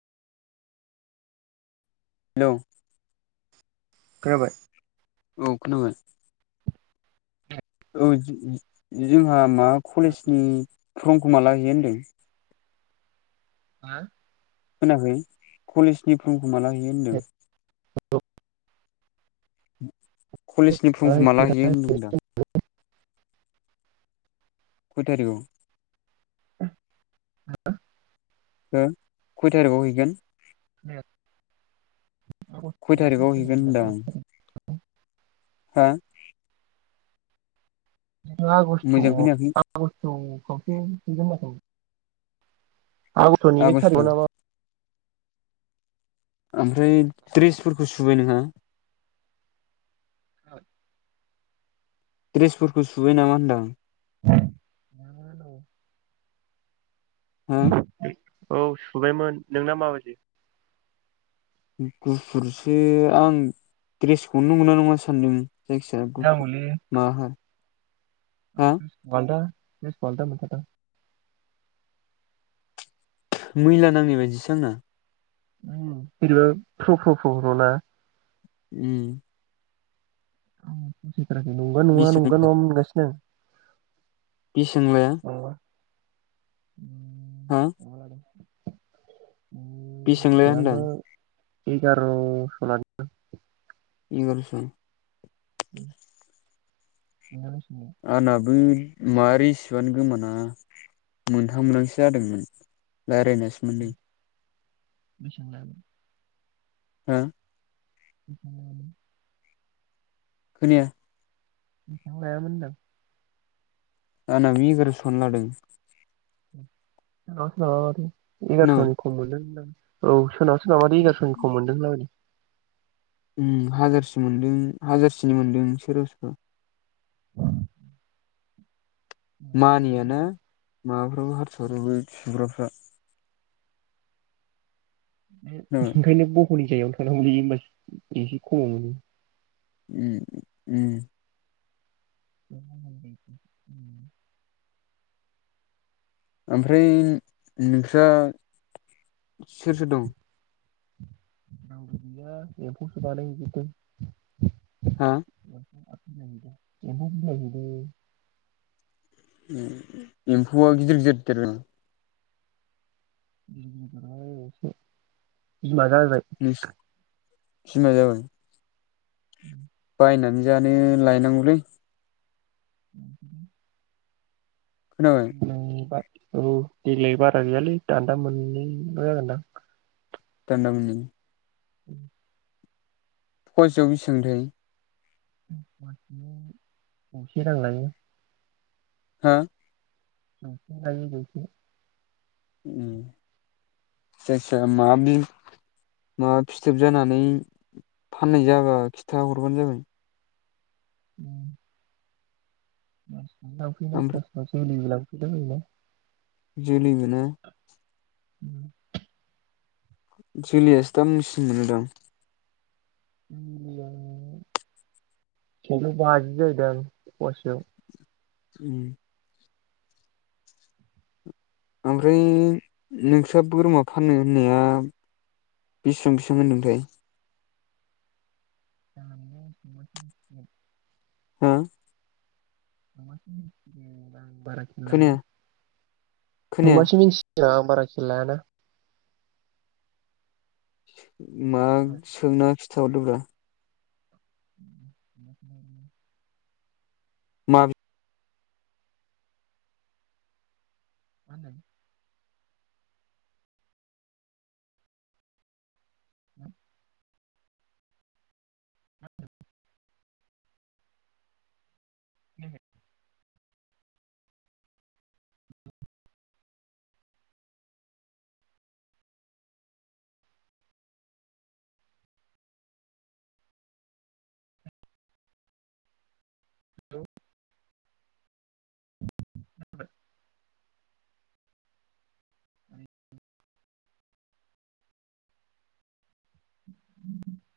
Hello. खोनाबाय? औ खोनाबाय। औ जोंहा मा कलेजनि फर्मखौ माला हैयो होनदों? हा? खोनायाखै कलेजनि फर्मखौ माला हैयो होनदों? [inaudible] कलेजनि फ्रमखौ माला हैयो होनदों आं? खय थारिखआव? हो? हो खय थारिगाव हैगोन? [inaudible] खय थारिखआव हैगोन होनदांं? हा? आगस्ट मोजां खोनायाखै आगस्टआव खावसे हैगोन होनाखैमोन? आगस्तनि एक आगष्ट' थारिकआव नामा? ओमफ्राय द्रेसफोरखौ सुबाय नोंहा? [inaudible] द्रेसफोरखौ सुबाय नामा होनदां? [inaudible] हो? औ सुबायमोन नोंना माबायदि? गुफुरसो आं ड्रेसखौनो मोना नङा सान्दों। जायखिजाया गुफुर जागौलै माहा आं हा? द्रेसखौ आलदा द्रेसखौ आलादा नुखादों आं। मैला नांनाय बायदिसो आंना। ओम बिदिबा फ्र फ फ फ्र ना? उम। फोथाय थाराखै नंगौना नङा नंगा बिसोंला नङा मोनगासिनो आं। इ सोंलाया माबा हा? [inaudible] बिसोंलाया होनदां एगार' स लादों दां। इगारस'। नोंना बेबे लाया? आंनाबो मा रिसिपआनो गोमाना मोनथाम मोनहांसो जादोंमोन राय्लायनासो मोनदों। बेसां लायामोन? हो? [inaudible] खोनाया। [inaudible] आनाबो एगारस'आनो लादों। खोनाबाय [unintelligible] [unintelligible] ओम हाजारसे मोनदों हाजारसेनि मोनदों सोरबा सोरबा। [inaudible] मानियाना माबाफ्राबो हारस्राफ्राबो [unintelligible] खोनाबाय ओंखायनो [unintelligible] थांनांगौलै होमबा एसे खमाव मोनो। उम उम। [inaudible] ओमफ्राय नोंस्रा सोर सोर दं? [unintelligible] हा? [unintelligible] [unintelligible] एम्फौआ गिदिर गिदिर देरबाय [inaudible] बिमा जाबाय। नोंस बिमा जाबाय। [inaudible] बायनानै जानो लायनांगौलै। [inaudible] खोनाबाय। [unintelligible] औ देग्लाय बारा गैयालै दान्दा मोननैल' जागोनदां। दान्दा मोननै। [inaudible] फवासेयाव बेसेबांथाय? [inaudible] जौसे रां लायो। हा? [inaudible] उम जायखि जाया मा बि मा फिथोब जानानै फाननाय जाबा खिथा हरबानो जाबाय। [inaudible] ओमफ्राय [unintelligible] जोलै मोना। [unintelligible] जोलियासो दामसिन मोनो दांं। [unintelligible] [inaudible] ओमफ्राय नोंस्रा बोरमा फानोनो होननाया बिसेबां बेसेबां होनदोंथाय? [inaudible] हा? [unintelligible] आं बारा खेल खोनाया खोनाया लायाना। मा सोंना खिथाहरदोब्रा? [inaudible] मा [inaudible] [inaudible] [inaudible] हेल' [inaudible] [inaudible]